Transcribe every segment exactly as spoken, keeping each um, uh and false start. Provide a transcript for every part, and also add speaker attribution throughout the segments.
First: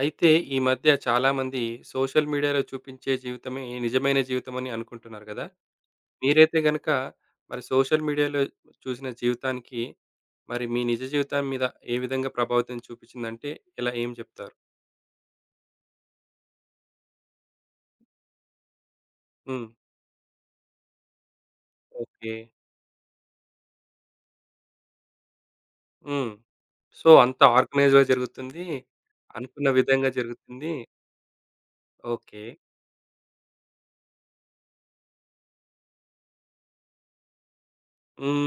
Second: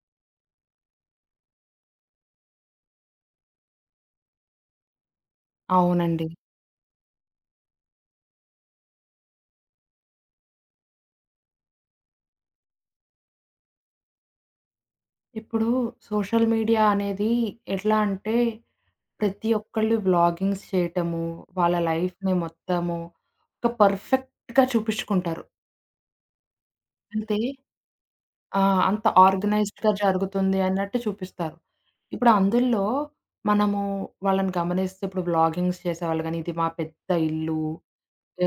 Speaker 1: అయితే ఈ మధ్య చాలామంది సోషల్ మీడియాలో చూపించే జీవితమే నిజమైన జీవితం అని అనుకుంటున్నారు కదా!
Speaker 2: అవునండి.
Speaker 1: మీరైతే గనక మరి సోషల్ మీడియాలో చూసిన జీవితానికి మరి మీ నిజ జీవితం మీద ఏ విధంగా ప్రభావితం చూపించిందంటే ఎలా ఏం చెప్తారు?
Speaker 2: ఇప్పుడు సోషల్ మీడియా అనేది ఎట్లా అంటే, ప్రతి
Speaker 1: హ్మ్.
Speaker 2: ఒక్కళ్ళు వ్లాగింగ్స్ చేయటము, వాళ్ళ
Speaker 1: ఓకే.
Speaker 2: లైఫ్‌ని మొత్తము ఒక పర్ఫెక్ట్‌గా చూపిచ్చుకుంటారు.
Speaker 1: హ్మ్. సో,
Speaker 2: అంటే
Speaker 1: అంతా ఆర్గనైజ్‌గా
Speaker 2: ఆ!
Speaker 1: జరుగుతుంది.
Speaker 2: అంత
Speaker 1: అనుకున్న
Speaker 2: ఆర్గనైజ్డ్‌గా
Speaker 1: విధంగా
Speaker 2: జరుగుతుంది
Speaker 1: జరుగుతుంది.
Speaker 2: అన్నట్టు చూపిస్తారు. ఇప్పుడు
Speaker 1: ఓకే.
Speaker 2: అందుల్లో మనము వాళ్ళని గమనిస్తే ఇప్పుడు వ్లాగింగ్స్ చేసేవాళ్ళు గాని, ఇది మా పెద్ద ఇల్లు,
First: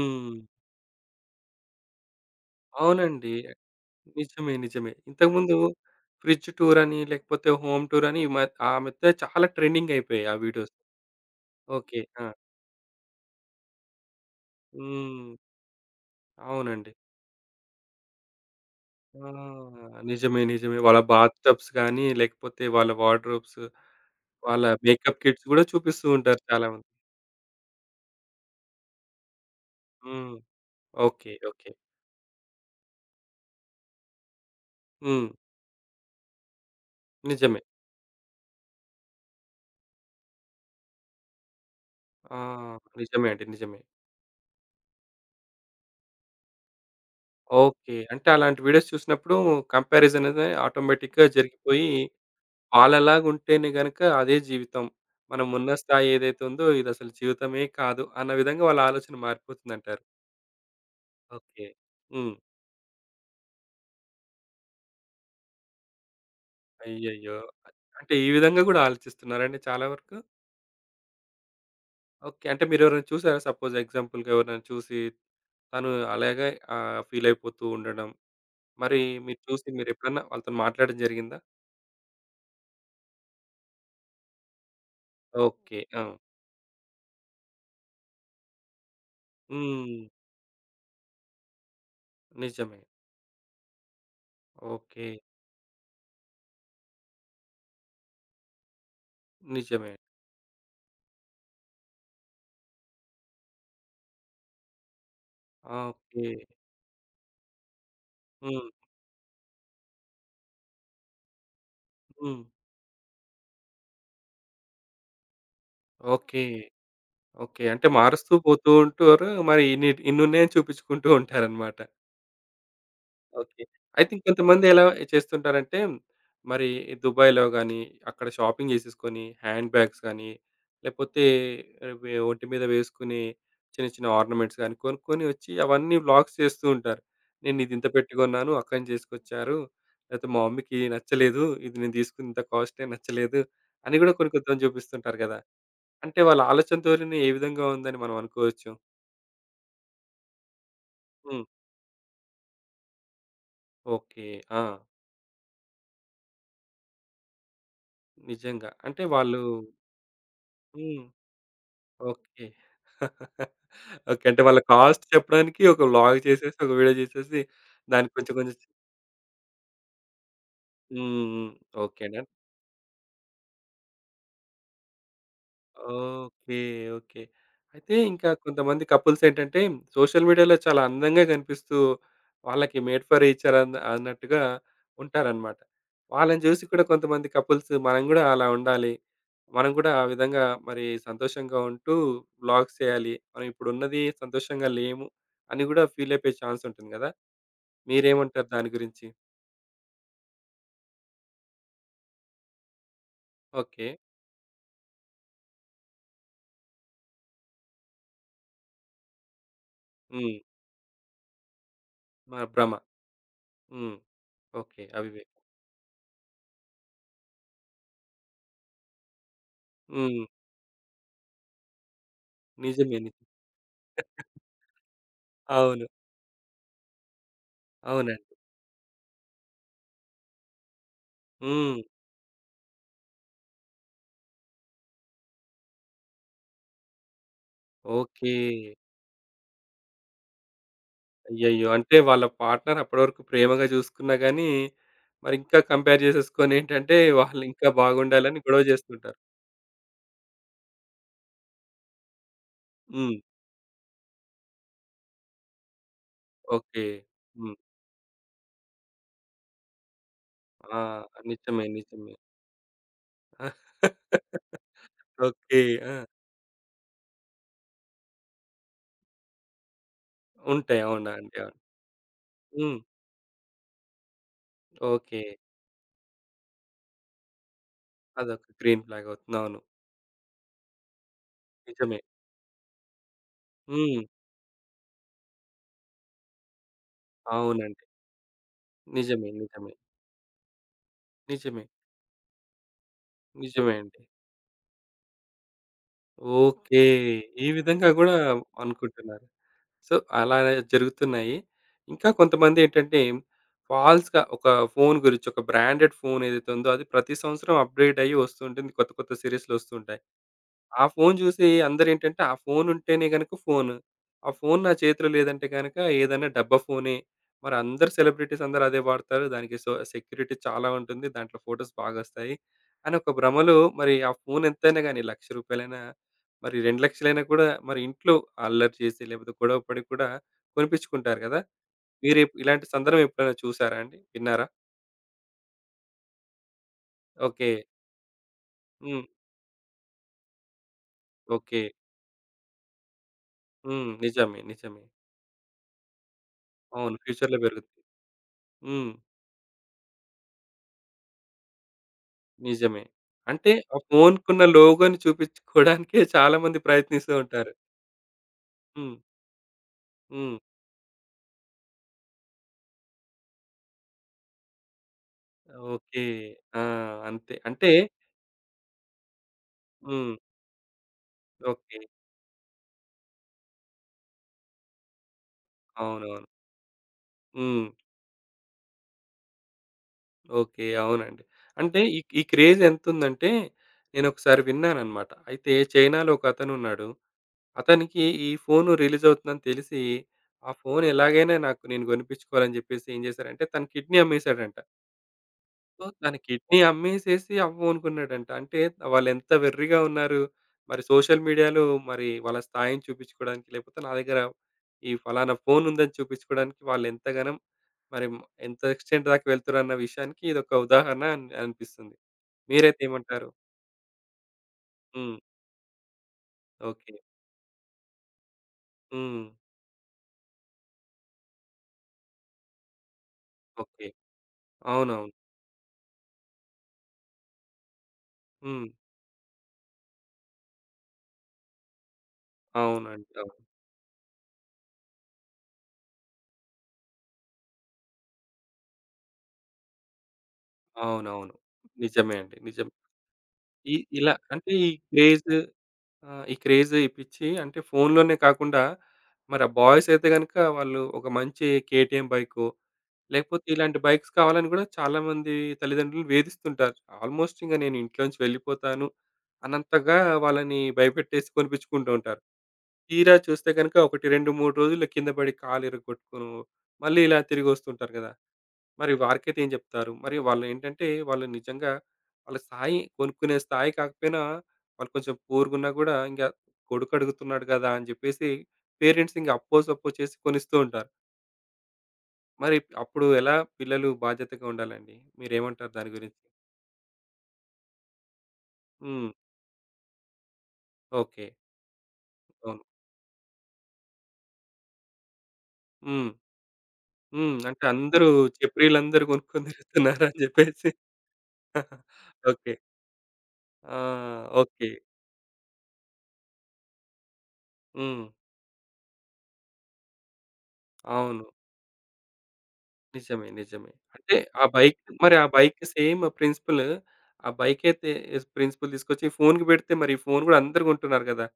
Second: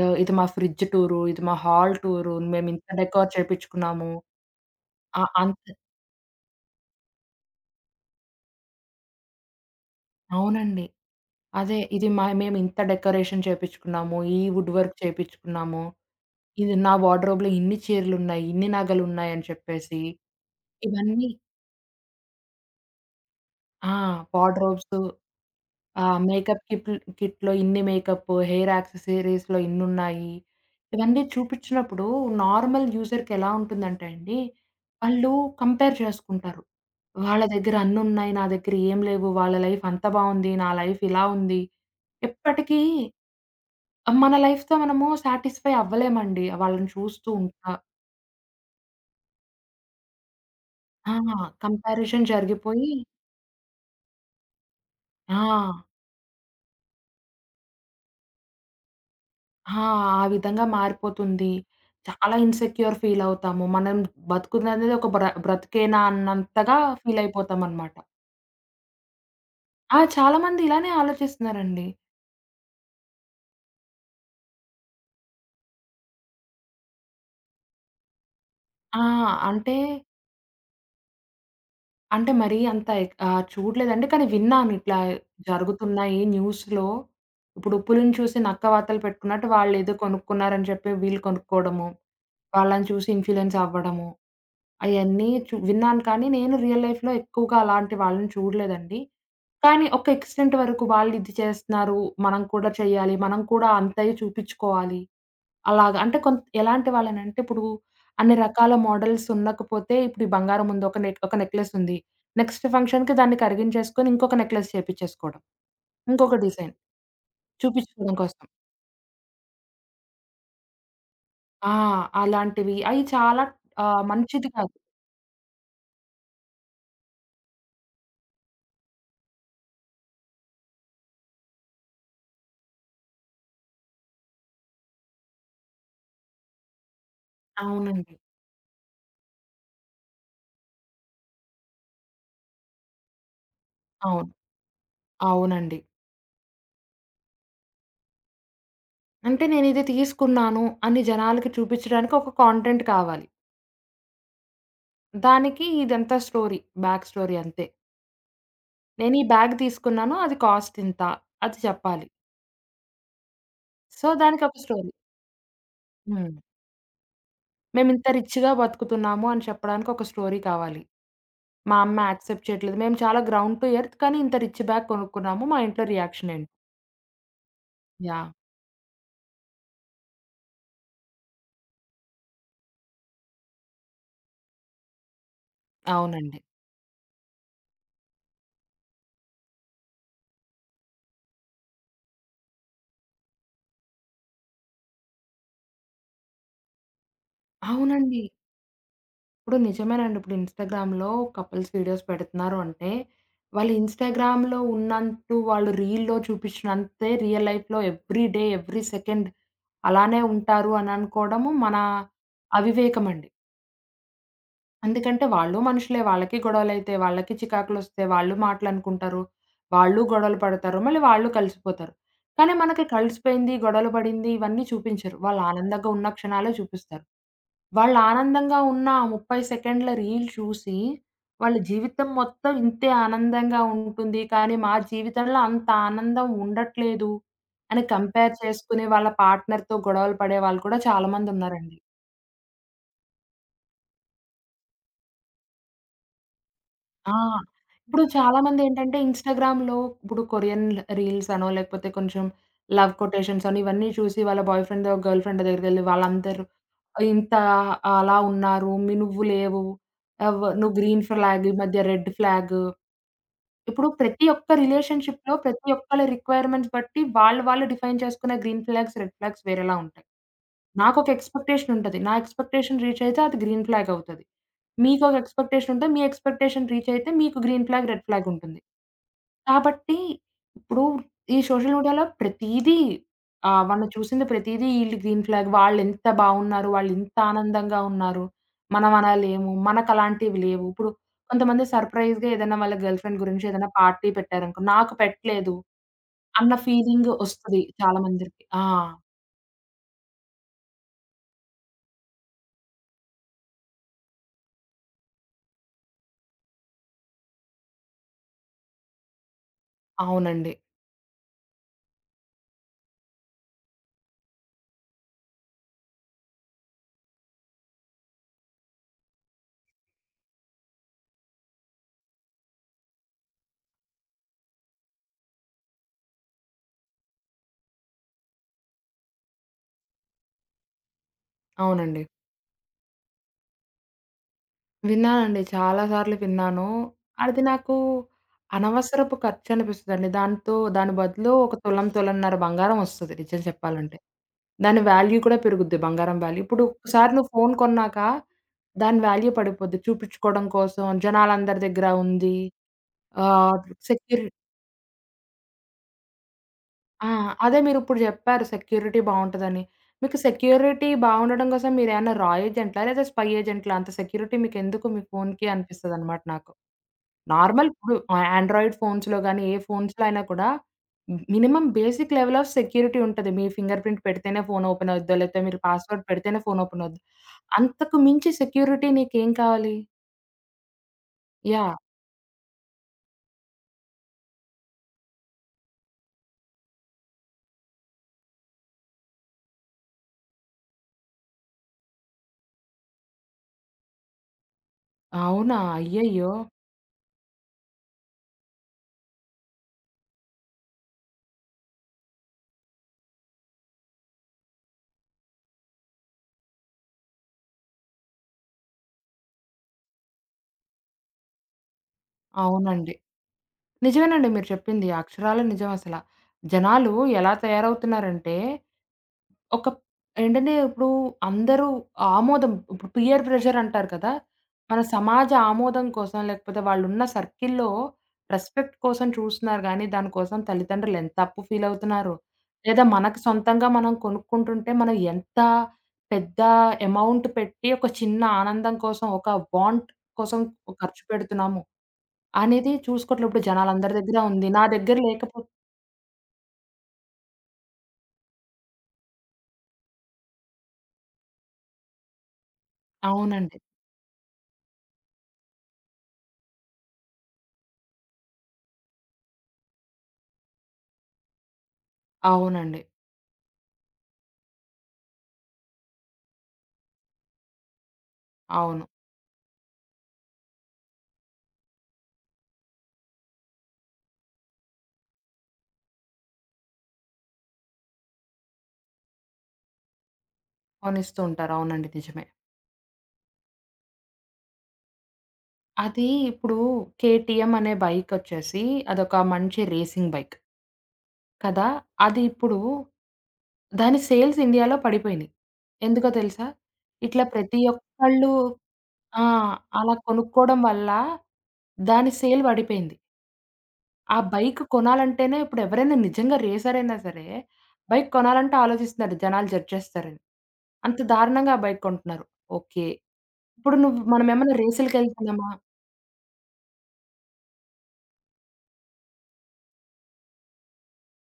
Speaker 2: ఆహ్, ఇది మా ఫ్రిడ్జ్ టూరు, ఇది మా హాల్ టూరు, మేమింత డెకోర్
Speaker 1: అవునండి.
Speaker 2: చేపిచ్చుకున్నాము.
Speaker 1: నిజమే, నిజమే.
Speaker 2: ఆ!
Speaker 1: ఇంతకుముందు
Speaker 2: అంత
Speaker 1: ఫ్రిడ్జ్ టూర్ అని, లేకపోతే హోమ్ టూర్ అని ఈ మ ఆ మధ్య చాలా ట్రెండింగ్ అయిపోయాయి ఆ వీడియోస్.
Speaker 2: అవునండి. అదే
Speaker 1: ఓకే.
Speaker 2: ఇది మా
Speaker 1: ఆ!
Speaker 2: మేమింత డెకరేషన్ చేపిచ్చుకున్నాము. ఈ వుడ్ వర్క్
Speaker 1: హ్మ్.
Speaker 2: చేపిచ్చుకున్నాము. ఇది
Speaker 1: అవునండి.
Speaker 2: నా వార్డ్‌రోబ్‌లో ఇన్ని చీరలున్నాయి, ఇన్ని
Speaker 1: ఆ!
Speaker 2: నగలున్నాయని చెప్పేసి
Speaker 1: నిజమే, నిజమే. వాళ్ళ
Speaker 2: ఇవన్నీ
Speaker 1: బాత్ టబ్స్ గాని, లేకపోతే వాళ్ళ వార్డ్‌రోబ్స్,
Speaker 2: ఆ!
Speaker 1: వాళ్ళ
Speaker 2: వార్డ్‌రోబ్స్,
Speaker 1: మేకప్ కిట్స్ గూడా చూపిస్తూ
Speaker 2: ఆహ్,
Speaker 1: ఉంటారు
Speaker 2: మేకప్
Speaker 1: చాలామంది.
Speaker 2: కిట్లు కిట్‌లో ఇన్ని మేకప్, హెయిర్ యాక్సెసరీస్‌లో ఇన్నున్నాయి.
Speaker 1: హ్మ్.
Speaker 2: ఇవన్నీ
Speaker 1: ఓకే. ఓకే.
Speaker 2: చూపిచ్చినప్పుడు నార్మల్ యూజర్‌కి ఎలా ఉంటుందంటే అండి,
Speaker 1: హ్మ్.
Speaker 2: వాళ్ళు కంపేర్ చేసుకుంటారు. వాళ్ళ
Speaker 1: నిజమే.
Speaker 2: దగ్గర అన్నున్నాయి, నా దగ్గర ఏం లేవు. వాళ్ళ లైఫ్ అంత బావుంది. నా లైఫ్ ఇలా ఉంది.
Speaker 1: ఆ!
Speaker 2: ఎప్పటికీ
Speaker 1: నిజమే అండి, నిజమే.
Speaker 2: మన లైఫ్‌తో మనము సాటిస్ఫై అవ్వలేమండి. వాళ్ళని చూస్తూ ఉంటా.
Speaker 1: ఓకే. అంటే అలాంటి వీడియోస్ చూసినప్పుడు కంపారిజన్ అనేది
Speaker 2: ఆ!
Speaker 1: ఆటోమేటిక్‌గా జరిగిపోయి
Speaker 2: కంపారిజన్ జరిగిపోయి
Speaker 1: వాళ్ళలాగుంటేనే గనక అదే జీవితం.
Speaker 2: ఆ!
Speaker 1: మనమున్న స్థాయి ఏదైతే ఉందో ఇదసలు జీవితమే కాదు అన్న విధంగా వాళ్ళ ఆలోచన
Speaker 2: ఆ!
Speaker 1: మారిపోతుందంటారు.
Speaker 2: ఆ విధంగా మారిపోతుంది.
Speaker 1: ఓకే. హ్మ్.
Speaker 2: చాలా ఇన్‌సెక్యూర్ ఫీల్ అవుతాము. మనం బతుకుతున్నది ఒక బ్ర బ్రతికేనా అన్నంతగా ఫీల్
Speaker 1: అయ్యయ్యో!
Speaker 2: అయిపోతామనమాట.
Speaker 1: అంటే ఈ విధంగా గూడా ఆలోచిస్తున్నారండి చాలా
Speaker 2: ఆ!
Speaker 1: వరకు?
Speaker 2: చాలా మంది ఇలానే ఆలోచిస్తున్నారండి.
Speaker 1: ఓకే. అంటే మీరెవరైనా చూసారా? సపోజ్ ఎగ్జాంపుల్‌గా ఎవరినైనా చూసి తను అలాగే ఆహ్, ఫీలయిపోతూ ఉండడం. మరి
Speaker 2: ఆ!
Speaker 1: మీరు
Speaker 2: అంటే,
Speaker 1: చూసి మీరెప్పుడన్నా వాళ్ళతోని మాట్లాడడం జరిగిందా?
Speaker 2: అంటే మరీ అంత ఎక్ ఆహ్, చూడలేదండి. కానీ విన్నాను ఇట్లా
Speaker 1: ఓకే. ఆ!
Speaker 2: జరుగుతున్నాయి న్యూస్‌లో. ఇప్పుడు పులిని చూసి నక్క వాతలు పెట్టుకున్నట్టు
Speaker 1: హ్మ్.
Speaker 2: వాళ్ళేదో కొనుక్కున్నారని చెప్పి వీళ్ళు కొనుక్కోవడము.
Speaker 1: నిజమే.
Speaker 2: వాళ్ళని చూసి ఇన్‌ఫ్లుయెన్స్ అవ్వడము.
Speaker 1: ఓకే.
Speaker 2: అయన్నీ చు విన్నాను కానీ నేను రియల్ లైఫ్‌లో ఎక్కువగా అలాంటి వాళ్ళని చూడలేదండి. కానీ
Speaker 1: నిజమే.
Speaker 2: ఒక ఎక్స్‌టెంట్ వరకు వాళ్ళిది చేస్తున్నారు. మనం కూడా చేయాలి. మనం కూడా అంతయు చూపించుకోవాలి. అలాగా అంటే
Speaker 1: ఓకే.
Speaker 2: కొంత్ ఎలాంటి వాళ్ళనంటే ఇప్పుడు అన్ని
Speaker 1: హ్మ్.
Speaker 2: రకాల మోడల్స్ ఉండకపోతే ఇప్పుడు ఈ బంగారం ఉంది. ఒక నెక్ ఒక నెక్లెస్ ఉంది.
Speaker 1: హ్మ్.
Speaker 2: నెక్స్ట్ ఫంక్షన్‌కి దాన్ని కరిగించేసుకొని ఇంకొక నెక్లెస్ చేపించేసుకోవడం. ఇంకొక
Speaker 1: ఓకే.
Speaker 2: Design
Speaker 1: okay. అంటే
Speaker 2: చూపించుకోవడం
Speaker 1: మారుస్తూ
Speaker 2: కోసం.
Speaker 1: పోతూ ఉంటారు. మరి ఇన్ని ఇన్నున్నాయని చూపించుకుంటూ
Speaker 2: ఆ!
Speaker 1: ఉంటారనమాట.
Speaker 2: అలాంటివి అయి చాలా
Speaker 1: ఓకే.
Speaker 2: ఆహ్,
Speaker 1: అయితే
Speaker 2: మంచిది
Speaker 1: ఇంకొంతమంది
Speaker 2: కాదు.
Speaker 1: ఎలా చేస్తుంటారంటే, మరి దుబాయ్‌లో గాని, అక్కడ షాపింగ్ చేసేసుకొని హ్యాండ్ బ్యాగ్స్ గాని, లేపోతే వె ఒంటి మీద వేసుకునే చిన్న చిన్న ఆర్నమెంట్స్ గాని కొనుక్కొని వచ్చి అవన్నీ వ్లాగ్స్ చేస్తూ ఉంటారు. నేను ఇది ఇంత పెట్టి
Speaker 2: అవునండి.
Speaker 1: కొన్నాను, అక్కడి నుంచి తీసుకొచ్చారు. లేకపోతే మా మమ్మీకి నచ్చలేదు. ఇది నేను తీసుకున్న ఇంత కాస్టే నచ్చలేదు అని కూడా కొన్ని
Speaker 2: అవును.
Speaker 1: కొంతమంది చూపిస్తుంటారు కదా!
Speaker 2: అవునండి.
Speaker 1: అంటే వాళ్ళ ఆలోచన ధోరణి ఏ విధంగా ఉందని మనం అనుకోవచ్చు?
Speaker 2: అంటే నేనిది తీసుకున్నాను అని
Speaker 1: హ్మ్.
Speaker 2: జనాలకి చూపిచ్చడానికి ఒక కాంటెంట్ కావాలి.
Speaker 1: ఓకే. ఆ!
Speaker 2: దానికి ఇదంతా స్టోరీ, బ్యాక్ స్టోరీ అంతే.
Speaker 1: నిజంగా. అంటే
Speaker 2: నేను ఈ
Speaker 1: వాళ్ళు
Speaker 2: బ్యాగ్ తీసుకున్నాను. అది కాస్ట్ ఇంత
Speaker 1: హ్మ్.
Speaker 2: అది చెప్పాలి.
Speaker 1: ఓకే.
Speaker 2: So,
Speaker 1: okay. అంటే
Speaker 2: దానికొక
Speaker 1: వాళ్ళ
Speaker 2: స్టోరీ.
Speaker 1: కాస్ట్ చెప్పడానికి ఒక వ్లాగ్
Speaker 2: హ్మ్.
Speaker 1: చేసేసి, ఒక వీడియో చేసేసి దానికి
Speaker 2: మేమింత
Speaker 1: కొంచెం
Speaker 2: రిచ్‌గా
Speaker 1: కొంచెం
Speaker 2: బతుకుతున్నాము అని చెప్పడానికి ఒక స్టోరీ కావాలి.
Speaker 1: హ్మ్. హ్మ్.
Speaker 2: మా
Speaker 1: ఓకే
Speaker 2: అమ్మ
Speaker 1: అండి.
Speaker 2: యాక్సెప్ట్ చేయట్లేదు. మేము చాలా గ్రౌండ్ టు ఎర్త్ కానీ ఇంత రిచ్ బ్యాగ్ కొనుక్కున్నాము. మా ఇంట్లో రియాక్షన్ ఏంటి?
Speaker 1: ఓకే. ఓకే. అయితే ఇంకా
Speaker 2: యాహ్!
Speaker 1: కొంతమంది కపుల్స్ ఏంటంటే సోషల్ మీడియాలో చాలా అందంగా కనిపిస్తూ వాళ్ళకి మేడ్ ఫర్ ఈచ్ అద్ అన్నట్టుగా ఉంటారన్నమాట.
Speaker 2: అవునండి.
Speaker 1: వాళ్ళని చూసి కూడా కొంతమంది కపుల్స్ మనం కూడా అలా ఉండాలి. మనం కూడా ఆ విధంగా మరి సంతోషంగా ఉంటూ వ్లాగ్స్ చేయాలి. మనం ఇప్పుడున్నది సంతోషంగా లేము అని కూడా ఫీల్ అయిపోయే ఛాన్స్ ఉంటుంది కదా!
Speaker 2: అవునండి.
Speaker 1: మీరేమంటారు దాని గురించి?
Speaker 2: ఇప్పుడు నిజమేనండి. ఇప్పుడు ఇన్‌స్టాగ్రామ్‌లో కపుల్స్ వీడియోస్ పెడుతున్నారు అంటే, వాళ్ళు
Speaker 1: ఓకే.
Speaker 2: ఇన్‌స్టాగ్రామ్‌లో ఉన్నంటు వాళ్ళు రీల్‌లో చూపించినంతే రియల్ లైఫ్‌లో ఎవ్రీ డే, ఎవ్రీ సెకండ్ అలానే
Speaker 1: హ్మ్.
Speaker 2: ఉంటారు అని అనుకోవడము మన
Speaker 1: మన భ్రమ.
Speaker 2: అవివేకమండి.
Speaker 1: హ్మ్. ఓకే. అవివే.
Speaker 2: ఎందుకంటే వాళ్ళు మనుషులే. వాళ్ళకి గొడవలైతాయి. వాళ్ళకి చికాకులొస్తాయి. వాళ్ళు మాటలనుకుంటారు. వాళ్ళు
Speaker 1: హ్మ్.
Speaker 2: గొడవలు పడతారు. మళ్ళీ వాళ్ళు కలిసిపోతారు. కానీ మనకి
Speaker 1: నిజమే, నిజమే.
Speaker 2: కలిసిపోయింది, గొడవలు పడింది ఇవన్నీ చూపించరు. వాళ్ళు
Speaker 1: అవును.
Speaker 2: ఆనందంగా ఉన్న క్షణాలే చూపిస్తారు. వాళ్ళు
Speaker 1: అవునండి.
Speaker 2: ఆనందంగా ఉన్న ఆ ముప్పై సెకండ్ల రీల్ చూసి వాళ్ళ
Speaker 1: హ్మ్.
Speaker 2: జీవితం మొత్తం ఇంతే ఆనందంగా ఉంటుంది. కానీ మా జీవితంలో అంత ఆనందం ఉండట్లేదు అని
Speaker 1: ఓకే.
Speaker 2: కంపేర్ చేసుకుని వాళ్ళ పార్ట్నర్‌తో గొడవలు పడే వాళ్ళు కూడా
Speaker 1: అయ్యయ్యో!
Speaker 2: చాలామందున్నారండి.
Speaker 1: అంటే వాళ్ళ పార్ట్నర్ అప్పటివరకు ప్రేమగా చూసుకున్నా గానీ, మరింకా కంపేర్ చేసేసుకొనేంటంటే,
Speaker 2: ఆ!
Speaker 1: వాళ్ళింకా
Speaker 2: ఇప్పుడు
Speaker 1: బాగుండాలని గొడవ
Speaker 2: చాలామందేంటంటే
Speaker 1: చేస్తుంటారు.
Speaker 2: ఇన్‌స్టాగ్రామ్‌లో ఇప్పుడు కొరియన్ రీల్స్ అనో, లేకపోతే కొంచెం లవ్
Speaker 1: హ్మ్.
Speaker 2: కొటేషన్స్ అని ఇవన్నీ చూసి వాళ్ళ బాయ్ ఫ్రెండ్, గర్ల్ ఫ్రెండ్ దగ్గరికెళ్ళి వాళ్ళందరూ
Speaker 1: ఓకే.
Speaker 2: ఇంత
Speaker 1: హ్మ్.
Speaker 2: అలా ఉన్నారు. మీ నువ్వు లేవు. అవ్ నువ్వు
Speaker 1: ఆ!
Speaker 2: గ్రీన్ ఫ్లాగ్, ఈ
Speaker 1: నిజమే,
Speaker 2: మధ్య రెడ్
Speaker 1: నిజమే.
Speaker 2: ఫ్లాగ్. ఇప్పుడు ప్రతి ఒక్క రిలేషన్‌షిప్‌లో
Speaker 1: ఓకే.
Speaker 2: ప్రతి
Speaker 1: ఆ!
Speaker 2: ఒక్కళ్ళ రిక్వైర్‌మెంట్స్ బట్టి వాళ్ళు వాళ్ళు డిఫైన్ చేసుకునే గ్రీన్ ఫ్లాగ్స్, రెడ్ ఫ్లాగ్స్ వేరేలా ఉంటాయి.
Speaker 1: ఉంటాయి.
Speaker 2: నాకొక
Speaker 1: అవునా అండి. అవును.
Speaker 2: ఎక్స్‌పెక్టేషన్ ఉంటది. నా
Speaker 1: హ్మ్.
Speaker 2: ఎక్స్‌పెక్టేషన్ రీచ్ అయితే అది గ్రీన్ ఫ్లాగ్ అవుతది. మీకొక
Speaker 1: ఓకే.
Speaker 2: ఎక్స్‌పెక్టేషన్ ఉంటే మీ ఎక్స్‌పెక్టేషన్ రీచ్ అయితే మీకు గ్రీన్ ఫ్లాగ్, రెడ్ ఫ్లాగ్
Speaker 1: అదొక
Speaker 2: ఉంటుంది.
Speaker 1: గ్రీన్ ఫ్లాగ్ అవుతుంది. అవును.
Speaker 2: కాబట్టి ఇప్పుడు ఈ సోషల్
Speaker 1: నిజమే.
Speaker 2: మీడియాలో ప్రతీదీ ఆ! వాళ్ళు
Speaker 1: హ్మ్.
Speaker 2: చూసింది ప్రతీదీ ఈళ్ళు గ్రీన్ ఫ్లాగ్. వాళ్ళెంత బావున్నారు, వాళ్ళెంత ఆనందంగా
Speaker 1: అవునండి.
Speaker 2: ఉన్నారు. మనం అలా
Speaker 1: నిజమే,
Speaker 2: లేము.
Speaker 1: నిజమే.
Speaker 2: మనకలాంటివి లేవు. ఇప్పుడు
Speaker 1: నిజమే.
Speaker 2: కొంతమంది సర్‌ప్రైజ్‌గా ఏదైనా వాళ్ళ గర్ల్ ఫ్రెండ్ గురించి ఏదైనా
Speaker 1: నిజమే అండి.
Speaker 2: పార్టీ పెట్టారనుకో, నాకు పెట్టలేదు అన్న
Speaker 1: ఓకే.
Speaker 2: ఫీలింగ్
Speaker 1: ఈ
Speaker 2: ఒస్తది
Speaker 1: విధంగా
Speaker 2: చాలా
Speaker 1: గూడా
Speaker 2: మందికి. ఆ!
Speaker 1: అనుకుంటున్నారు. సో, అలానే జరుగుతున్నాయి. ఇంకా కొంతమందేంటంటే, ఫాల్స్‌గా ఒక ఫోను గురించి, ఒక బ్రాండెడ్ ఫోనేదైతే ఉందో, అది ప్రతి సంవత్సరం అప్‌గ్రేడ్ అయ్యి వస్తూ ఉంటుంది. కొత్త కొత్త సీరీస్‌లొస్తుంటాయి.
Speaker 2: అవునండి.
Speaker 1: ఆ ఫోను జూసి అందరేంటంటే, ఆ ఫోనుంటేనే గనుక ఫోను. ఆ ఫోను నా చేతిలో లేదంటే గనక ఏదైనా డబ్బా ఫోనే. మరి అందరు సెలబ్రిటీస్ అందరూ అదే వాడతారు. దానికి సో సెక్యూరిటీ చాలా ఉంటుంది. దాంట్లో ఫోటోస్ బాగొస్తాయి అని ఒక భ్రమలో మరి ఆ ఫోను ఎంతైనా గాని ఒక లక్ష రూపాయలు మరి రెండు లక్షలు కూడా మరి ఇంట్లో అల్లరి చేసి లేకపోతే గొడవ పడి కూడా కొనిపించుకుంటారు గదా!
Speaker 2: అవునండి.
Speaker 1: మీరు ఇప్ ఇలాంటి సందర్భం ఎప్పుడైనా చూసారా అండి? విన్నారా?
Speaker 2: విన్నానండి. చాలా సార్లు విన్నాను. అది
Speaker 1: ఓకే.
Speaker 2: నాకు
Speaker 1: హ్మ్.
Speaker 2: అనవసరపు ఖర్చనిపిస్తదండి. దాంతో దాని బదులు ఒక
Speaker 1: ఓకే.
Speaker 2: తులం, తులంన్నర బంగారం ఒస్తది నిజం
Speaker 1: హ్మ్.
Speaker 2: చెప్పాలంటే.
Speaker 1: నిజమే,
Speaker 2: దాని
Speaker 1: నిజమే.
Speaker 2: వాల్యూ కూడా పెరుగుద్ది బంగారం వాల్యూ. ఇప్పుడు
Speaker 1: అవును.
Speaker 2: ఒక్కసారి నువ్వు
Speaker 1: ఫ్యూచర్‌లో
Speaker 2: ఫోను
Speaker 1: పెరుగుద్ది.
Speaker 2: కొన్నాక
Speaker 1: హ్మ్.
Speaker 2: దాని వాల్యూ పడిపోద్ది. చూపిచ్చుకోవడం కోసం జనాలందరి దగ్గర ఉంది.
Speaker 1: నిజమే. అంటే
Speaker 2: ఆహ్,
Speaker 1: ఆ
Speaker 2: సెక్యూరి
Speaker 1: ఫోనుకున్న లోగోని చూపించుకోవడానికే చాలా మంది
Speaker 2: ఆ!
Speaker 1: ప్రయత్నిస్తూ ఉంటారు.
Speaker 2: అదే మీరిప్పుడు జెప్పారు
Speaker 1: హ్మ్.
Speaker 2: సెక్యూరిటీ బావుంటదని. మీకు
Speaker 1: హ్మ్.
Speaker 2: సెక్యూరిటీ బావుండడం కోసం మీరేమన్నా రా ఏజెంట్‌లా? లేదా స్పై ఏజెంట్‌లా? అంత సెక్యూరిటీ మీకెందుకు మీ ఫోన్‌కి
Speaker 1: ఓకే.
Speaker 2: అనిపిస్తదనమాట నాకు.
Speaker 1: ఆ! అంతే.
Speaker 2: నార్మల్
Speaker 1: అంటే
Speaker 2: ఇప్పుడు ఆహ్, ఆండ్రాయిడ్ ఫోన్స్‌లో గానీ, ఏ ఫోన్స్‌లో
Speaker 1: హ్మ్.
Speaker 2: అయినా కూడా మ్ minimum
Speaker 1: okay.
Speaker 2: Basic level of security ఉంటది. మీ ఫింగర్ ప్రింట్ పెడితేనే ఫోన్ ఓపెన్ అవుద్దో, లేతే మీరు పాస్‌వర్డ్
Speaker 1: అవునవును.
Speaker 2: పెడితేనే ఫోన్ ఓపెన్ అవుద్ది.
Speaker 1: హ్మ్.
Speaker 2: అంతకు మించి సెక్యూరిటీ నీకేం కావాలి?
Speaker 1: ఓకే. అవునండి.
Speaker 2: యాహ్!
Speaker 1: అంటే ఈ ఈ క్రేజ్ ఎంతుందంటే నేనొకసారి విన్నానన్నమాట. అయితే చైనాలో ఒకతనున్నాడు. అతనికి ఈ ఫోను రిలీజ్ అవుతుందని తెలిసి, ఆ ఫోను ఎలాగైనా నాకు నేను కొనిపించుకోవాలని చెప్పేసి ఏం చేశారంటే తన కిడ్నీ అమ్మేసాడంట.
Speaker 2: అవునా?
Speaker 1: సో, తన
Speaker 2: అయ్యయ్యో!
Speaker 1: కిడ్నీ అమ్మేసేసి అవ్వమనుకున్నాడంట. అంటే వాళ్ళెంత వెర్రిగా ఉన్నారు. మరి సోషల్ మీడియాలో మరి వాళ్ళ స్థాయిని చూపించుకోవడానికి, లేకపోతే నా దగ్గర ఈ ఫలానా ఫోనుందని చూపించుకోవడానికి వాళ్ళెంతగనం మరి మ్ ఎంత ఎక్స్‌టెంట్ దాకా వెళ్తురన్న విషయానికి ఇదొక ఉదాహరణ అని అనిపిస్తుంది. మీరైతే
Speaker 2: అవునండి.
Speaker 1: ఏమంటారు?
Speaker 2: నిజమేనండి మీరు చెప్పింది.
Speaker 1: హ్మ్.
Speaker 2: అక్షరాల నిజం అసల. జనాలు
Speaker 1: ఓకే.
Speaker 2: ఎలా తయారవుతున్నారంటే,
Speaker 1: హ్మ్.
Speaker 2: ఒక ఏంటంటే ఇప్పుడు అందరూ ఆమోదం ఇప్పుడు పియర్ ప్రెషర్
Speaker 1: ఓకే.
Speaker 2: అంటారు కదా! మన
Speaker 1: అవునవును.
Speaker 2: సమాజ ఆమోదం కోసం లేకపోతే వాళ్ళున్న సర్కిల్‌లో
Speaker 1: హ్మ్.
Speaker 2: రెస్పెక్ట్ కోసం చూస్తున్నారు గానీ, దానికోసం తల్లిదండ్రులు ఎంత అప్పు ఫీల్ అవుతున్నారు. లేదా
Speaker 1: అవునండి.
Speaker 2: మనకు
Speaker 1: అవును.
Speaker 2: సొంతంగా మనం కొనుక్కుంటుంటే మనం ఎంత పెద్ద అమౌంట్ పెట్టి ఒక చిన్న ఆనందం కోసం, ఒక వాంట్ కోసం ఖర్చు
Speaker 1: అవునవును.
Speaker 2: పెడుతున్నాము.
Speaker 1: నిజమే అండి. నిజం.
Speaker 2: అనేది చూసుకోవట్లేదు. ఇప్పుడు
Speaker 1: ఇ
Speaker 2: జనాలందరి
Speaker 1: ఇలా
Speaker 2: దగ్గర ఉంది.
Speaker 1: అంటే
Speaker 2: నా
Speaker 1: ఈ
Speaker 2: దగ్గర
Speaker 1: క్రేజ్
Speaker 2: లేకపో
Speaker 1: ఆ! ఈ క్రేజ్, ఈ పిచ్చి అంటే ఫోనులోనే కాకుండా మరి ఆ బాయ్స్ అయితే గనుక వాళ్ళు ఒక మంచి కేటీఎం బైకో, లేకపోతే
Speaker 2: అవునండి.
Speaker 1: ఇలాంటి బైక్స్ కావాలని గూడా చాలామంది తల్లిదండ్రులు వేధిస్తుంటారు. ఆల్‌మోస్ట్ ఇంక నేను ఇంట్లో నుంచి వెళ్ళిపోతాను అన్నంతగా వాళ్ళని భయపెట్టేసి కొనిపించుకుంటూ ఉంటారు.
Speaker 2: అవునండి.
Speaker 1: తీరా చూస్తే గనుక ఒకటి రెండు, మూడు రోజులు కింద పడి కాలు ఇరగ్గొట్టుకును మళ్ళీ ఇలా తిరిగొస్తుంటారు గదా!
Speaker 2: అవును.
Speaker 1: మరి వారికైతే ఏం చెప్తారు? మరి వాళ్ళేంటంటే, వాళ్ళు నిజంగా వాళ్ళ స్థాయి కొనుక్కునే స్థాయి కాకపోయినా, వాళ్ళు కొంచెం పూర్‌గున్నా గూడా ఇంగ కొడుకు అడుగుతున్నాడు గదా అని జెప్పేసి పేరెంట్స్ ఇంగ అప్పో, సప్పో చేసి కొనిస్తూ ఉంటారు.
Speaker 2: కొనిస్తూ ఉంటారు. అవునండి. నిజమే.
Speaker 1: మరి అప్పుడు ఎలా పిల్లలు బాధ్యతగా ఉండాలండి? మీరేమంటారు దాని
Speaker 2: అది
Speaker 1: గురించి?
Speaker 2: ఇప్పుడు 'కేటీఎం' అనే బైకొచ్చేసి
Speaker 1: హ్మ్.
Speaker 2: అదొక మంచి రేసింగ్ బైక్
Speaker 1: ఓకే.
Speaker 2: కదా! అది ఇప్పుడు
Speaker 1: అవును.
Speaker 2: దాని సేల్స్ ఇండియాలో పడిపోయినియి. ఎందుకో
Speaker 1: హ్మ్.
Speaker 2: తెలుసా? ఇట్లా
Speaker 1: హ్మ్.
Speaker 2: ప్రతి
Speaker 1: అంటే అందరూ
Speaker 2: ఒక్కళ్ళు
Speaker 1: చప్రీలందరూ
Speaker 2: ఆ!
Speaker 1: కొనుక్కొని
Speaker 2: అలా
Speaker 1: తిరుగుతున్నారని
Speaker 2: కొనుక్కోవడం
Speaker 1: జెప్పేసి
Speaker 2: వల్ల దాని సేల్
Speaker 1: ఓకే.
Speaker 2: పడిపోయింది.
Speaker 1: ఆ!
Speaker 2: ఆ బైక్
Speaker 1: ఓకే.
Speaker 2: కొనాలంటేనే ఇప్పుడు ఎవరైనా నిజంగా రేసరైనా సరే,
Speaker 1: హ్మ్.
Speaker 2: బైక్ కొనాలంటే ఆలోచిస్తున్నారు జనాలు జడ్జ్ చేస్తారని. అంత
Speaker 1: అవును.
Speaker 2: దారుణంగా ఆ బైక్ కొంటున్నారు. ఓకే.
Speaker 1: నిజమే, నిజమే.
Speaker 2: ఇప్పుడు నువ్వు
Speaker 1: అంటే ఆ
Speaker 2: మనమేమన్నా
Speaker 1: బైక్ మరి ఆ
Speaker 2: రేసులకెళ్తున్నామా?
Speaker 1: బైక్ సేమ్ ప్రిన్సిపల్, ఆ బైకైతే స్ ప్రిన్సిపల్ తీసుకొచ్చి ఫోన్‌కి పెడితే మరి ఫోన్ గూడా అందరూ కొంటున్నారు గదా!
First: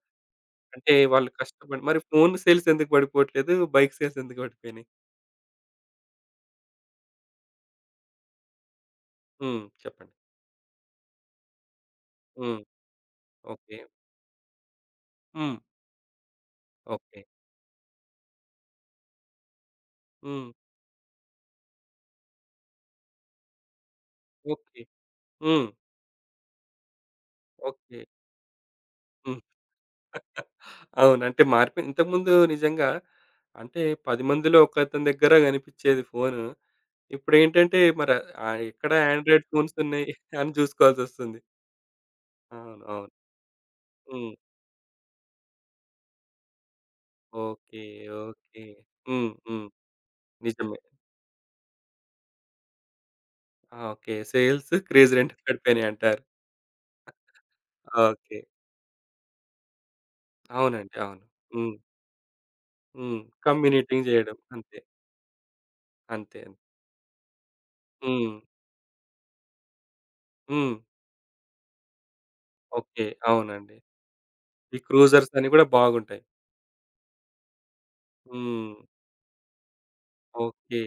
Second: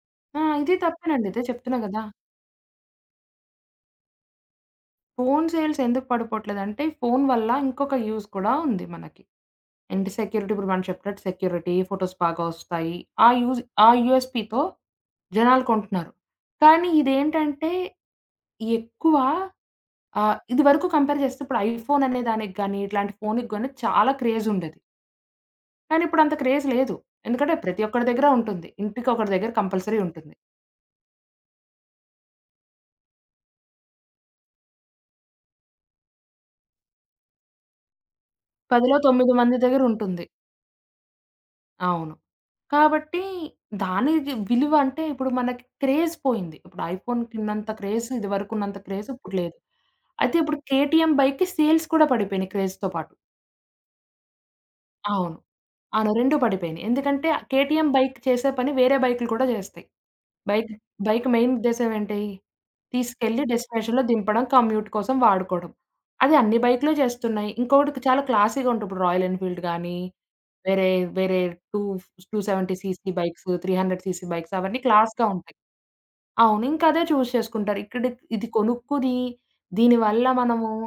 Speaker 2: ఆ! ఇది
Speaker 1: అంటే
Speaker 2: తప్పేనండి.
Speaker 1: వాళ్ళు
Speaker 2: ఇదే చెప్తున్నా
Speaker 1: కష్టపడి మరి
Speaker 2: గదా!
Speaker 1: ఫోన్ సేల్స్ ఎందుకు పడిపోవట్లేదు? బైక్ సేల్స్ ఎందుకు పడిపోయినాయి?
Speaker 2: ఫోను సేల్స్ ఎందుకు పడిపోవట్లేదంటే, ఫోను వల్ల ఇంకొక యూజ్ కూడా ఉంది మనకి.
Speaker 1: హ్మ్.
Speaker 2: ఏంటి
Speaker 1: చెప్పండి.
Speaker 2: సెక్యూరిటీ ఇప్పుడు మనం చెప్పినట్టు సెక్యూరిటీ, ఫోటోస్ బాగా
Speaker 1: హ్మ్.
Speaker 2: వస్తాయి. ఆ యూజ్
Speaker 1: ఓకే.
Speaker 2: ఆ యూఎస్‌పీతో
Speaker 1: హ్మ్.
Speaker 2: జనాలు కొంటున్నారు. కానీ
Speaker 1: ఓకే.
Speaker 2: ఇదేంటంటే ఎక్కువ ఆ!
Speaker 1: హ్మ్.
Speaker 2: ఇదివరకు కంపేర్ చేస్తే ఇప్పుడు ఐఫోన్ అనే దానికి గాని, ఇట్లాంటి ఫోన్‌కి గాని చాలా క్రేజ్ ఉండేది.
Speaker 1: ఓకే. హ్మ్.
Speaker 2: కానీ ఇప్పుడంత క్రేజ్ లేదు. ఎందుకంటే ప్రతి
Speaker 1: ఓకే.
Speaker 2: ఒక్కడి దగ్గర ఉంటుంది. ఇంటికొకడి
Speaker 1: హ్మ్.
Speaker 2: దగ్గర కంపల్సరీ ఉంటుంది.
Speaker 1: అవును. అంటే మారిపోయింది. ఇంతకుముందు నిజంగా అంటే పది మందిలో ఒకతని దగ్గర కనిపిచ్చేది ఫోను. ఇప్పుడేంటంటే మరి ఆహ్, ఎక్కడ
Speaker 2: పదిలో తొమ్మిది
Speaker 1: ఆండ్రాయిడ్
Speaker 2: మంది
Speaker 1: ఫోన్స్
Speaker 2: దగ్గర
Speaker 1: ఉన్నాయి
Speaker 2: ఉంటుంది.
Speaker 1: అని చూసుకోవాల్సొస్తుంది.
Speaker 2: అవును.
Speaker 1: అవును, అవును.
Speaker 2: కాబట్టి దాని
Speaker 1: హ్మ్.
Speaker 2: విలువ అంటే ఇప్పుడు మనకి క్రేజ్ పోయింది. ఇప్పుడు ఐఫోన్‌కున్నంత
Speaker 1: ఓకే.
Speaker 2: Craze
Speaker 1: okay.
Speaker 2: ఇదివరకున్నంత క్రేజ్
Speaker 1: హ్మ్.
Speaker 2: ఇప్పుడు లేదు.
Speaker 1: హ్మ్.
Speaker 2: అయితే ఇప్పుడు
Speaker 1: నిజమే.
Speaker 2: కేటీఎం బైక్‌కి సేల్స్ కూడా పడిపోయినాయి క్రేజ్‌తో పాటు.
Speaker 1: ఆ! ఓకే. సేల్స్ క్రేజ్
Speaker 2: అవును.
Speaker 1: రెంట్‌కి
Speaker 2: అవును.
Speaker 1: పడిపోయినాయంటారు.
Speaker 2: రెండూ పడిపోయినాయి. ఎందుకంటే కేటీఎం బైక్
Speaker 1: ఓకే.
Speaker 2: చేసే పని వేరే బైక్‌లు కూడా చేస్తాయి. బైక్
Speaker 1: అవునండి. అవును.
Speaker 2: బైక్ మెయిన్
Speaker 1: హ్మ్.
Speaker 2: ఉద్దేశ్యం ఏంటి?
Speaker 1: హ్మ్.
Speaker 2: తీసుకెళ్ళి డెస్టినేషన్‌లో
Speaker 1: కమ్యూనిటీంగ్ జేయడం.
Speaker 2: దింపడం,
Speaker 1: అంతే.
Speaker 2: కమ్యూట్ కోసం వాడుకోవడం. అది
Speaker 1: అంతే.
Speaker 2: అన్ని బైక్‌లు చేస్తున్నాయి. ఇంకొకటి చాలా
Speaker 1: హ్మ్.
Speaker 2: క్లాసీ‌గా ఉంటాయి. ఇప్పుడు రాయల్ ఎన్‌ఫీల్డ్ గానీ,
Speaker 1: హ్మ్.
Speaker 2: వేరే వేరే టూ రెండు వందల డెబ్భై
Speaker 1: ఓకే.
Speaker 2: సీసీ బైక్స్,
Speaker 1: అవునండి.
Speaker 2: మూడు వందల సీసీ బైక్స్
Speaker 1: ఈ
Speaker 2: అవన్నీ క్లాస్‌గా
Speaker 1: క్రూజర్స్ అని
Speaker 2: ఉంటాయి.
Speaker 1: గూడా బాగుంటాయి.
Speaker 2: అవును. ఇంకా అదే చూజ్ చేసుకుంటారు. ఇక్కడ ఇది
Speaker 1: హ్మ్.
Speaker 2: కొనుక్కుని దీనివల్ల మనము
Speaker 1: ఓకే.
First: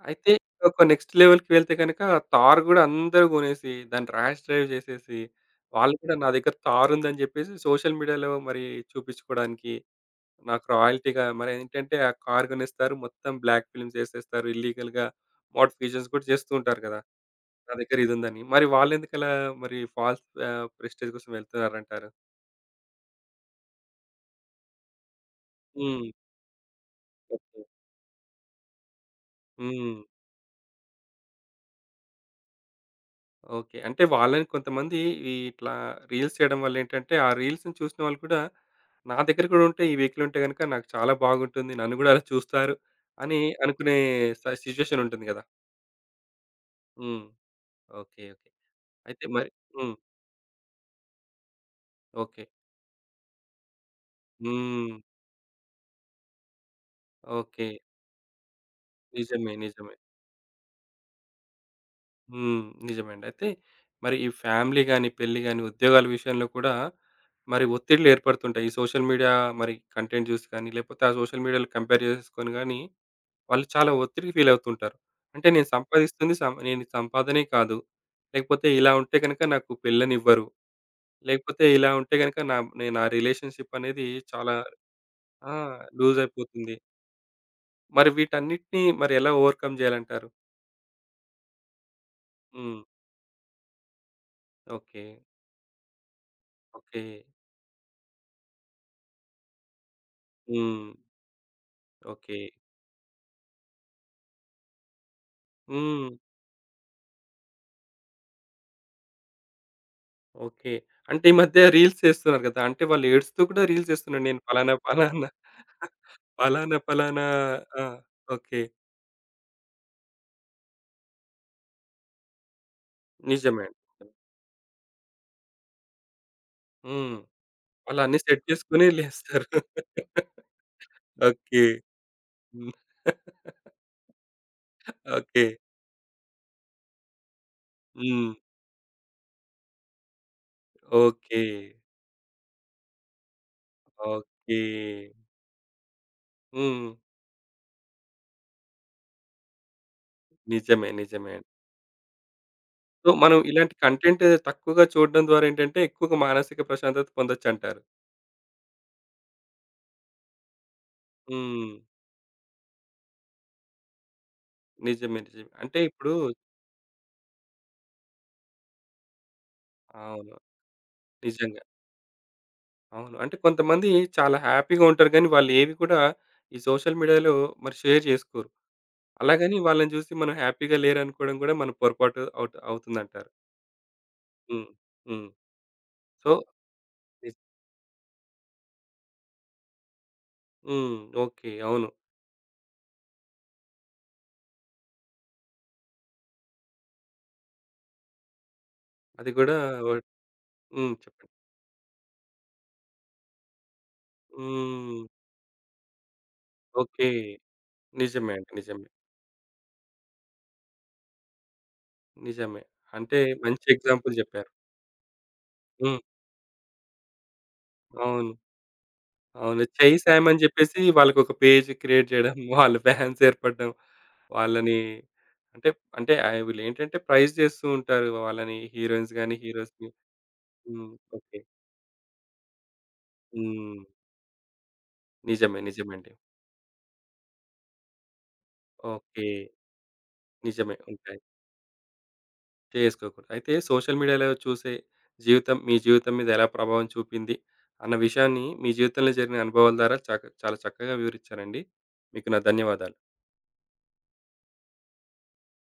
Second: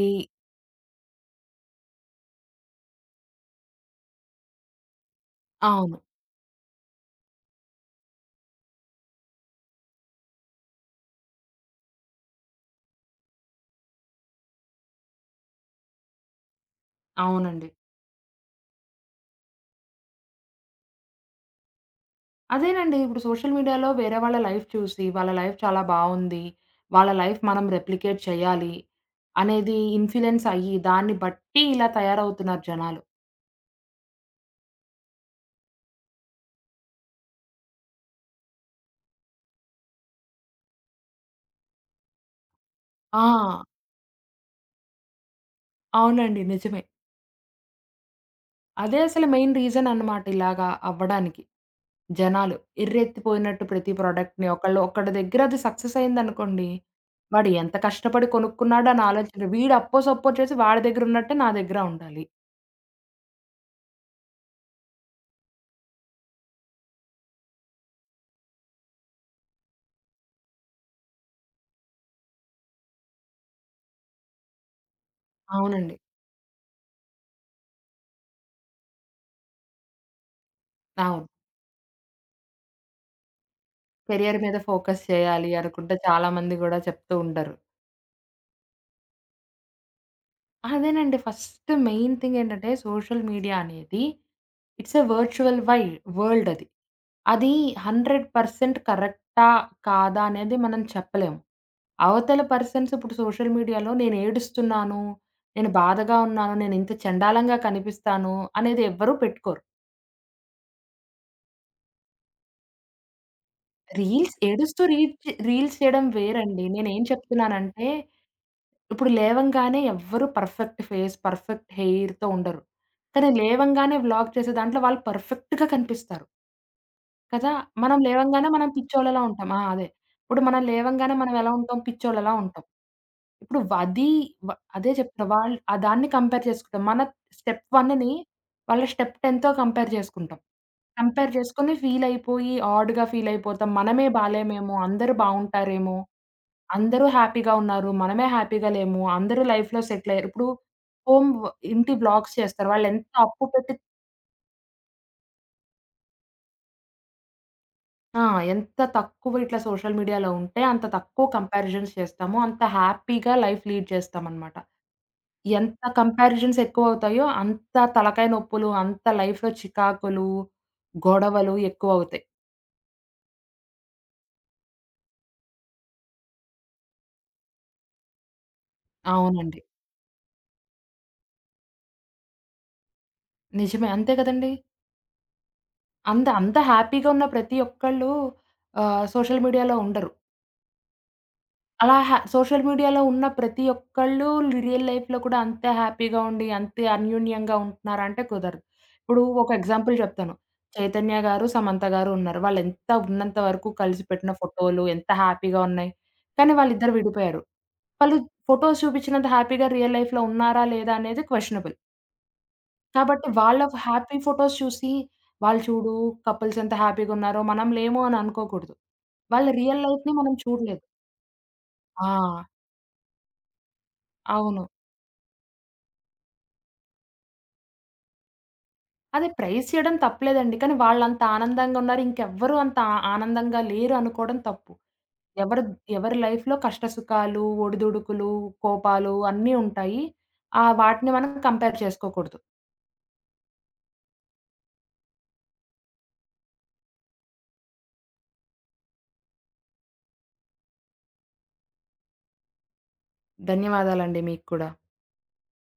Speaker 2: ఈ
Speaker 1: అయితే ఒక నెక్స్ట్ లెవెల్‌కి వెళ్తే గనక థార్ గూడా అందరూ గొనేసి దాన్ని ర్యాష్ డ్రైవ్ జేసేసి వాళ్ళు
Speaker 2: అవును.
Speaker 1: కూడా నా దగ్గర థార్ ఉందని జెప్పేసి సోషల్ మీడియాలో మరి చూపించుకోవడానికి నాకు రాయల్టీగా మరేంటంటే ఆ కార్ కొనేస్తారు. మొత్తం బ్లాక్ ఫిల్మ్స్ ఏసేస్తారు. ఇల్లీగల్‌గా మోడిఫికేషన్స్ కూడా చేస్తూ ఉంటారు కదా!
Speaker 2: అవునండి.
Speaker 1: నా దగ్గర ఇదుందని. మరి వాళ్ళెందుకలా మరి ఫాల్స్ ఆహ్, ప్రెస్టీజ్ కోసం వెళ్తున్నారంటారు?
Speaker 2: అదేనండి. ఇప్పుడు సోషల్ మీడియాలో వేరే వాళ్ళ లైఫ్ చూసి, వాళ్ళ లైఫ్ చాలా
Speaker 1: హ్మ్.
Speaker 2: బావుంది. వాళ్ళ లైఫ్
Speaker 1: ఓకే.
Speaker 2: మనం రెప్లికేట్ చేయాలి అనేది
Speaker 1: హ్మ్.
Speaker 2: ఇన్‌ఫ్లుయెన్స్ అయ్యి, దాన్ని బట్టి ఇలా తయారవుతున్నారు జనాలు.
Speaker 1: ఓకే. అంటే వాళ్ళని కొంతమంది ఈ ఇట్లా రీల్స్ చేయడం వల్లేంటంటే, ఆ రీల్స్‌ని చూసిన వాళ్ళు కూడా నా దగ్గర కూడా ఉంటే ఈ వెహికలుంటే గనుక నాకు చాలా బాగుంటుంది. నన్ను కూడా అలా చూస్తారు అని
Speaker 2: ఆ!
Speaker 1: అనుకునే స సిట్యుయేషన్ ఉంటుంది కదా!
Speaker 2: అవునండి. నిజమే.
Speaker 1: హ్మ్. ఓకే. ఓకే.
Speaker 2: అదే
Speaker 1: అయితే
Speaker 2: అసలు
Speaker 1: మరి
Speaker 2: మెయిన్ రీజన్
Speaker 1: హ్మ్.
Speaker 2: అన్నమాట ఇలాగా అవ్వడానికి.
Speaker 1: ఓకే.
Speaker 2: జనాలు ఎర్రెత్తిపోయినట్టు ప్రతి ప్రొడక్ట్‌ని ఒకళ్ళు
Speaker 1: హ్మ్.
Speaker 2: ఒకడి దగ్గర అది సక్సెస్ అయిందనుకోండి, వాడు
Speaker 1: ఓకే.
Speaker 2: ఎంత కష్టపడి కొనుక్కున్నాడో అని ఆలోచన.
Speaker 1: నిజమే,
Speaker 2: వీడు
Speaker 1: నిజమే.
Speaker 2: అప్పో సప్పో చేసి వాడి దగ్గర ఉన్నట్టే నా దగ్గర ఉండాలి.
Speaker 1: హ్మ్. నిజమేండి. అయితే మరి ఈ ఫ్యామిలీ గాని, పెళ్లి గాని, ఉద్యోగాల విషయంలో కూడా మరి ఒత్తిడులు ఏర్పడుతుంటాయి. ఈ సోషల్ మీడియా మరి కంటెంట్ చూసి కానీ, లేకపోతే ఆ సోషల్ మీడియాలో కంపేర్ చేసేసుకొని గాని, వాళ్ళు చాలా ఒత్తిడికి ఫీల్ అవుతుంటారు. అంటే నేను
Speaker 2: అవునండి.
Speaker 1: సంపాదిస్తుంది సం నేను సంపాదనే కాదు. లేకపోతే ఇలా ఉంటే గనుక నాకు పెళ్ళనివ్వరు.
Speaker 2: అవును.
Speaker 1: లేకపోతే ఇలా ఉంటే గనుక నా నేను నా రిలేషన్‌షిప్ అనేది
Speaker 2: కెరియర్
Speaker 1: చాలా
Speaker 2: మీద ఫోకస్ చేయాలి
Speaker 1: ఆ!
Speaker 2: అనుకుంటే
Speaker 1: లూజ్
Speaker 2: చాలామంది
Speaker 1: అయిపోతుంది.
Speaker 2: గూడా చెప్తూ ఉంటారు.
Speaker 1: మరి వీటన్నిటిని మరి ఎలా ఓవర్‌కమ్ చేయాలంటారు?
Speaker 2: అదేనండి ఫస్ట్ మెయిన్ థింగ్ ఏంటంటే
Speaker 1: హ్మ్.
Speaker 2: సోషల్ మీడియా అనేది it's
Speaker 1: okay.
Speaker 2: A virtual why world అది.
Speaker 1: ఓకే.
Speaker 2: అది వంద శాతం కరెక్టా? కాదా? అనేది మనం
Speaker 1: హ్మ్.
Speaker 2: చెప్పలేము.
Speaker 1: ఓకే.
Speaker 2: అవతల పర్సన్స్ ఇప్పుడు సోషల్ మీడియాలో నేను ఏడుస్తున్నాను, నేను
Speaker 1: హ్మ్.
Speaker 2: బాధగా ఉన్నాను, నేను ఇంత చెండాలంగా కనిపిస్తాను అనేది ఎవ్వరూ పెట్టుకోరు.
Speaker 1: ఓకే. అంటే ఈ మధ్య రీల్స్ చేస్తున్నారు గదా! అంటే వాళ్ళు ఏడుస్తూ కూడా రీల్స్ చేస్తున్నారు.
Speaker 2: రీల్స్
Speaker 1: నేను ఫలానా,
Speaker 2: ఏడుస్తూ రీల్స్
Speaker 1: ఫలానా,
Speaker 2: రీల్స్ చేయడం వేరండి.
Speaker 1: ఫలానా,
Speaker 2: నేనేం
Speaker 1: ఫలానా ఆ!
Speaker 2: చెప్తున్నానంటే
Speaker 1: ఓకే.
Speaker 2: ఇప్పుడు లేవంగానే ఎవ్వరు పర్ఫెక్ట్ ఫేస్, పర్ఫెక్ట్ హెయిర్‌తో ఉండరు. కానీ
Speaker 1: నిజమే అండి.
Speaker 2: లేవంగానే వ్లాగ్ చేసే దాంట్లో వాళ్ళు పర్ఫెక్ట్‌గా కనిపిస్తారు.
Speaker 1: హ్మ్.
Speaker 2: కదా! మనం
Speaker 1: వాళ్ళన్నీ సెట్
Speaker 2: లేవంగానే మనం
Speaker 1: చేసుకొని
Speaker 2: పిచ్చోళ్ళలా
Speaker 1: లేస్తారు.
Speaker 2: ఉంటాం. ఆ! అదే. ఇప్పుడు మనం లేవంగానే మనం ఎలా
Speaker 1: ఓకే.
Speaker 2: ఉంటాం? పిచ్చోళ్ళలా ఉంటాం.
Speaker 1: హ్మ్.
Speaker 2: ఇప్పుడు వ అది వ అదే చెప్తున్నా.
Speaker 1: ఓకే.
Speaker 2: వాళ్ళు ఆ దాన్ని కంపేర్ చేసుకుంటాం. మన స్టెప్ ఒకటి
Speaker 1: హ్మ్.
Speaker 2: వాళ్ళ స్టెప్ పదితో కంపేర్ చేసుకుంటాం. Compare
Speaker 1: okay.
Speaker 2: చేసుకొని ఫీల్ అయిపోయి ఆడ్‌గా ఫీల్ అయిపోతాం. మనమే
Speaker 1: ఓకే.
Speaker 2: బాలేమేమో! అందరూ బావుంటారేమో!
Speaker 1: హ్మ్.
Speaker 2: అందరూ హ్యాపీగా ఉన్నారు. మనమే హ్యాపీగా లేము. అందరూ లైఫ్‌లో సెటిల్ అయ్యారు. ఇప్పుడు
Speaker 1: నిజమే,
Speaker 2: హోమ్
Speaker 1: నిజమే అండి.
Speaker 2: వ ఇంటి వ్లాగ్స్ చేస్తారు. వాళ్ళెంత
Speaker 1: సో, మనం
Speaker 2: అప్పు
Speaker 1: ఇలాంటి
Speaker 2: పెట్టి
Speaker 1: కంటెంట్ తక్కువగా చూడడం ద్వారా ఏంటంటే, ఎక్కువగా మానసిక ప్రశాంతత పొందొచ్చంటారు.
Speaker 2: ఆ! ఎంత తక్కువ ఇట్లా సోషల్ మీడియాలో ఉంటే అంత తక్కువ
Speaker 1: హ్మ్.
Speaker 2: కంపారిజన్స్ చేస్తాము. అంత హ్యాపీగా లైఫ్ లీడ్ చేస్తామనమాట.
Speaker 1: నిజమే, నిజమే. అంటే
Speaker 2: ఎంత
Speaker 1: ఇప్పుడు
Speaker 2: కంపారిజన్స్ ఎక్కువవుతాయో అంత తలకాయ నొప్పులు, అంత లైఫ్‌లో చికాకులు,
Speaker 1: అవును.
Speaker 2: గొడవలు
Speaker 1: నిజంగా.
Speaker 2: ఎక్కువవుతాయి.
Speaker 1: అవును. అంటే కొంతమంది చాలా హ్యాపీగా ఉంటారు గానీ, వాళ్ళు ఏవి కూడా ఈ సోషల్ మీడియాలో మరి షేర్ చేసుకోరు. అలాగని
Speaker 2: అవునండి.
Speaker 1: వాళ్ళని చూసి మనం హ్యాపీగా లేరనుకోవడం కూడా మన పొరపాటు అవుతు అవుతుందంటారు.
Speaker 2: నిజమే. అంతే కదండీ!
Speaker 1: హ్మ్. హ్మ్.
Speaker 2: అంద
Speaker 1: సో
Speaker 2: అంత హ్యాపీగా ఉన్న
Speaker 1: నిజ్
Speaker 2: ప్రతి ఒక్కళ్ళు ఆహ్, సోషల్ మీడియాలో ఉండరు.
Speaker 1: హ్మ్. ఓకే. అవును.
Speaker 2: అలా హ్యా సోషల్ మీడియాలో ఉన్న ప్రతి ఒక్కళ్ళు రియల్ లైఫ్‌లో కూడా అంతే హ్యాపీగా ఉండి, అంతే అన్యోన్యంగా ఉంటున్నారంటే కుదరదు. ఇప్పుడు
Speaker 1: అది
Speaker 2: ఒక
Speaker 1: కూడా వ
Speaker 2: ఎగ్జాంపుల్ చెప్తాను.
Speaker 1: హ్మ్.
Speaker 2: 'చైతన్య'
Speaker 1: చెప్పండి.
Speaker 2: గారు, 'సమంత' గారు ఉన్నారు. వాళ్ళెంత ఉన్నంత వరకు కలిసి పెట్టిన ఫోటోలు
Speaker 1: హ్మ్.
Speaker 2: ఎంత హ్యాపీగా ఉన్నాయి. కానీ వాళ్ళిద్దరు
Speaker 1: ఓకే.
Speaker 2: విడిపోయారు. వాళ్ళు
Speaker 1: నిజమే అండి.
Speaker 2: ఫోటోస్
Speaker 1: నిజమే,
Speaker 2: చూపించినంత హ్యాపీగా రియల్ లైఫ్‌లో ఉన్నారా? లేదా? అనేది క్వెషనబుల్.
Speaker 1: నిజమే. అంటే
Speaker 2: కాబట్టి వాళ్ళ
Speaker 1: మంచి
Speaker 2: హ్యాపీ
Speaker 1: ఎగ్జాంపుల్ చెప్పారు.
Speaker 2: ఫోటోస్ చూసి వాళ్ళు చూడు
Speaker 1: హ్మ్.
Speaker 2: కపుల్స్ ఎంత హ్యాపీగా ఉన్నారో మనం లేము అని
Speaker 1: అవును.
Speaker 2: అనుకోకూడదు. వాళ్ళ
Speaker 1: అవును.
Speaker 2: రియల్
Speaker 1: చెయ్యి
Speaker 2: లైఫ్‌ని
Speaker 1: సామ్
Speaker 2: మనం
Speaker 1: అని జెప్పేసి
Speaker 2: చూడలేదు.
Speaker 1: వాళ్ళకొక పేజ్ క్రియేట్
Speaker 2: ఆ!
Speaker 1: జేయడం. వాళ్ళ ఫ్యాన్స్ ఏర్పడడం.
Speaker 2: అవును.
Speaker 1: వాళ్ళని అంటే అంటే ఆహ్, వీళ్ళేంటంటే ప్రైజ్ జేస్తూ ఉంటారు. వాళ్ళని హీరోయిన్స్
Speaker 2: అదే
Speaker 1: గాని,
Speaker 2: ప్రైజ్
Speaker 1: హీరోస్‌ని.
Speaker 2: చేయడం తప్పులేదండి. కానీ
Speaker 1: హ్మ్.
Speaker 2: వాళ్ళంత
Speaker 1: ఓకే.
Speaker 2: ఆనందంగా ఉన్నారు. ఇంకెవ్వరు అంత ఆ ఆనందంగా
Speaker 1: హ్మ్.
Speaker 2: లేరు అనుకోవడం తప్పు.
Speaker 1: నిజమే,
Speaker 2: ఎవరు
Speaker 1: నిజమండి.
Speaker 2: ఎవరి లైఫ్‌లో కష్ట సుఖాలు, ఒడిదుడుకులు, కోపాలు
Speaker 1: ఓకే.
Speaker 2: అన్నీ ఉంటాయి. ఆ
Speaker 1: నిజమే.
Speaker 2: వాటిని
Speaker 1: ఉంటాయి.
Speaker 2: మనం కంపేర్ చేసుకోకూడదు.
Speaker 1: చేసుకోకూడదు. అయితే సోషల్ మీడియాలో చూసే జీవితం మీ జీవితం మీద ఎలా ప్రభావం చూపింది అన్న విషయాన్ని మీ జీవితంలో జరిగిన అనుభవాల ద్వారా చక చాలా చక్కగా వివరించారండి. మీకు నా ధన్యవాదాలు.
Speaker 2: ధన్యవాదాలండి మీకు కూడా.